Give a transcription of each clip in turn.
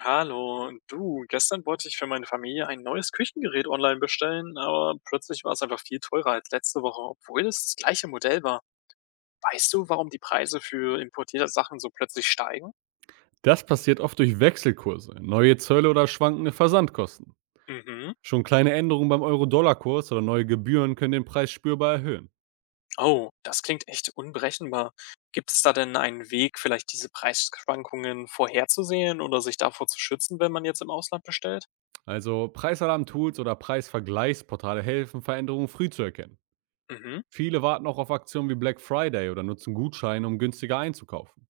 Hallo, du, gestern wollte ich für meine Familie ein neues Küchengerät online bestellen, aber plötzlich war es einfach viel teurer als letzte Woche, obwohl es das gleiche Modell war. Weißt du, warum die Preise für importierte Sachen so plötzlich steigen? Das passiert oft durch Wechselkurse, neue Zölle oder schwankende Versandkosten. Mhm. Schon kleine Änderungen beim Euro-Dollar-Kurs oder neue Gebühren können den Preis spürbar erhöhen. Oh, das klingt echt unberechenbar. Gibt es da denn einen Weg, vielleicht diese Preisschwankungen vorherzusehen oder sich davor zu schützen, wenn man jetzt im Ausland bestellt? Also Preisalarm-Tools oder Preisvergleichsportale helfen, Veränderungen früh zu erkennen. Mhm. Viele warten auch auf Aktionen wie Black Friday oder nutzen Gutscheine, um günstiger einzukaufen.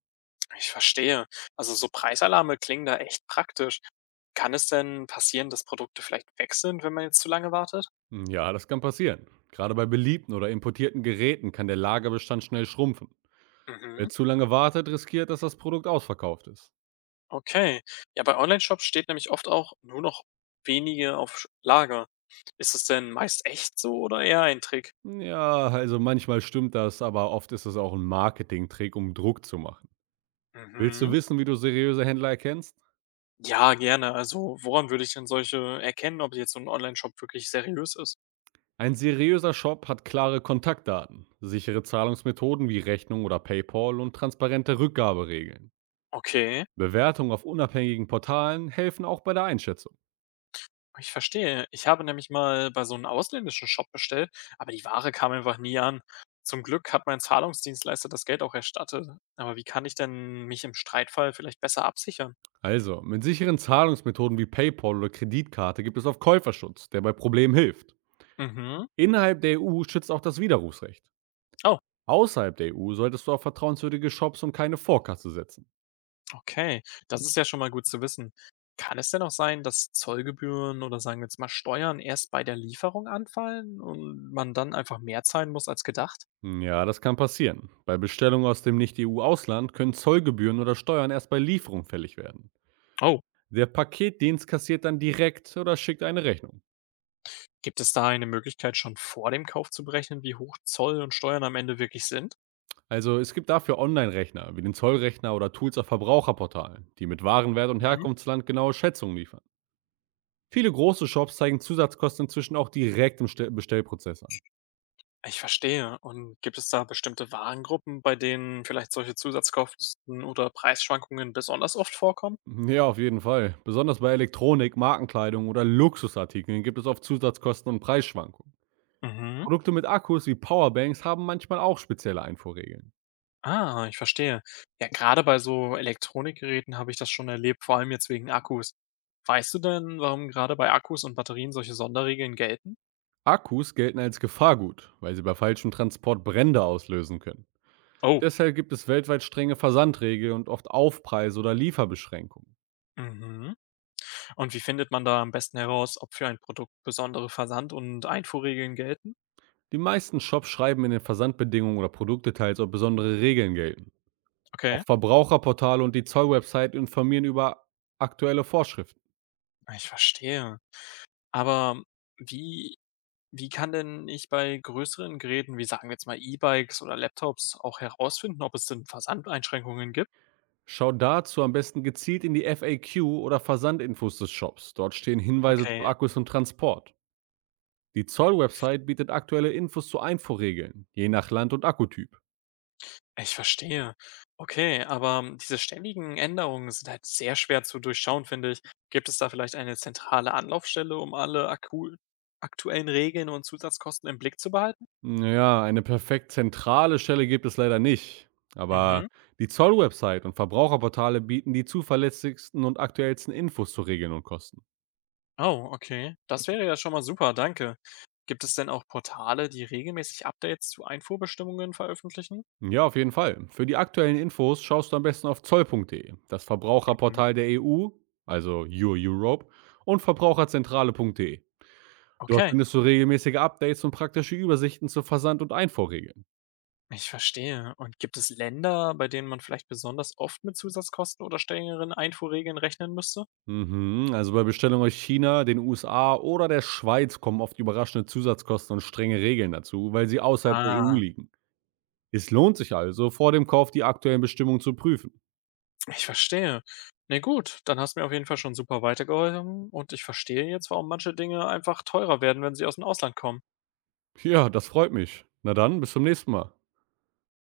Ich verstehe. Also so Preisalarme klingen da echt praktisch. Kann es denn passieren, dass Produkte vielleicht weg sind, wenn man jetzt zu lange wartet? Ja, das kann passieren. Gerade bei beliebten oder importierten Geräten kann der Lagerbestand schnell schrumpfen. Wer Mhm. zu lange wartet, riskiert, dass das Produkt ausverkauft ist. Okay. Ja, bei Online-Shops steht nämlich oft auch nur noch wenige auf Lager. Ist es denn meist echt so oder eher ein Trick? Ja, also manchmal stimmt das, aber oft ist es auch ein Marketingtrick, um Druck zu machen. Willst du Mhm. wissen, wie du seriöse Händler erkennst? Ja, gerne. Also, woran würde ich denn solche erkennen, ob jetzt so ein Online-Shop wirklich seriös ist? Ein seriöser Shop hat klare Kontaktdaten, sichere Zahlungsmethoden wie Rechnung oder PayPal und transparente Rückgaberegeln. Okay, Bewertungen auf unabhängigen Portalen helfen auch bei der Einschätzung. ich verstehe. Ich habe nämlich mal bei so einem ausländischen Shop bestellt, aber die Ware kam einfach nie an. Zum Glück hat mein Zahlungsdienstleister das Geld auch erstattet. Aber wie kann ich denn mich im Streitfall vielleicht besser absichern? Also, mit sicheren Zahlungsmethoden wie PayPal oder Kreditkarte gibt es auf Käuferschutz, der bei Problemen hilft. Mhm. Innerhalb der EU schützt auch das Widerrufsrecht. Oh, Außerhalb der EU solltest du auf vertrauenswürdige Shops und keine Vorkasse setzen. okay, das ist ja schon mal gut zu wissen. Kann es denn auch sein, dass Zollgebühren oder sagen wir jetzt mal Steuern erst bei der Lieferung anfallen und man dann einfach mehr zahlen muss als gedacht? Ja, das kann passieren. Bei Bestellungen aus dem Nicht-EU-Ausland können Zollgebühren oder Steuern erst bei Lieferung fällig werden. Oh, Der Paketdienst kassiert dann direkt oder schickt eine Rechnung. gibt es da eine Möglichkeit, schon vor dem Kauf zu berechnen, wie hoch Zoll und Steuern am Ende wirklich sind? Also es gibt dafür Online-Rechner wie den Zollrechner oder Tools auf Verbraucherportalen, die mit Warenwert und Mhm. Herkunftsland genaue Schätzungen liefern. Viele große Shops zeigen Zusatzkosten inzwischen auch direkt im Bestellprozess an. Ich verstehe. Und gibt es da bestimmte Warengruppen, bei denen vielleicht solche Zusatzkosten oder Preisschwankungen besonders oft vorkommen? Ja, auf jeden Fall. Besonders bei Elektronik, Markenkleidung oder Luxusartikeln gibt es oft Zusatzkosten und Preisschwankungen. Mhm. Produkte mit Akkus wie Powerbanks haben manchmal auch spezielle Einfuhrregeln. Ah, ich verstehe. Ja, gerade bei so Elektronikgeräten habe ich das schon erlebt, vor allem jetzt wegen Akkus. Weißt du denn, warum gerade bei Akkus und Batterien solche Sonderregeln gelten? Akkus gelten als Gefahrgut, weil sie bei falschem Transport Brände auslösen können. Oh. Deshalb gibt es weltweit strenge Versandregeln und oft Aufpreise oder Lieferbeschränkungen. Mhm. Und wie findet man da am besten heraus, ob für ein Produkt besondere Versand- und Einfuhrregeln gelten? Die meisten Shops schreiben in den Versandbedingungen oder Produktdetails, ob besondere Regeln gelten. Auch Okay, Verbraucherportale und die Zollwebsite informieren über aktuelle Vorschriften. ich verstehe. Aber wie, wie kann denn ich bei größeren Geräten, wie sagen wir jetzt mal E-Bikes oder Laptops, auch herausfinden, ob es denn Versandeinschränkungen gibt? Schau dazu am besten gezielt in die FAQ oder Versandinfos des Shops. Dort stehen Hinweise zu Okay. Akkus und Transport. Die Zoll-Website bietet aktuelle Infos zu Einfuhrregeln, je nach Land und Akkutyp. Ich verstehe. Okay, aber diese ständigen Änderungen sind halt sehr schwer zu durchschauen, finde ich. Gibt es da vielleicht eine zentrale Anlaufstelle, um alle akku aktuellen Regeln und Zusatzkosten im Blick zu behalten? Ja, eine perfekt zentrale Stelle gibt es leider nicht. Aber Mhm. die Zoll-Website und Verbraucherportale bieten die zuverlässigsten und aktuellsten Infos zu Regeln und Kosten. Oh, okay. Das wäre ja schon mal super, danke. Gibt es denn auch Portale, die regelmäßig Updates zu Einfuhrbestimmungen veröffentlichen? Ja, auf jeden Fall. Für die aktuellen Infos schaust du am besten auf zoll.de, das Mhm. Verbraucherportal der EU, also Your Europe, und verbraucherzentrale.de. Dort Okay, findest du regelmäßige Updates und praktische Übersichten zu Versand- und Einfuhrregeln. ich verstehe. Und gibt es Länder, bei denen man vielleicht besonders oft mit Zusatzkosten oder strengeren Einfuhrregeln rechnen müsste? Mhm. Also bei Bestellung aus China, den USA oder der Schweiz kommen oft überraschende Zusatzkosten und strenge Regeln dazu, weil sie außerhalb der EU Ah, liegen. Es lohnt sich also, vor dem Kauf die aktuellen Bestimmungen zu prüfen. ich verstehe. Na gut, dann hast du mir auf jeden Fall schon super weitergeholfen und ich verstehe jetzt, warum manche Dinge einfach teurer werden, wenn sie aus dem Ausland kommen. Ja, das freut mich. Na dann, bis zum nächsten Mal.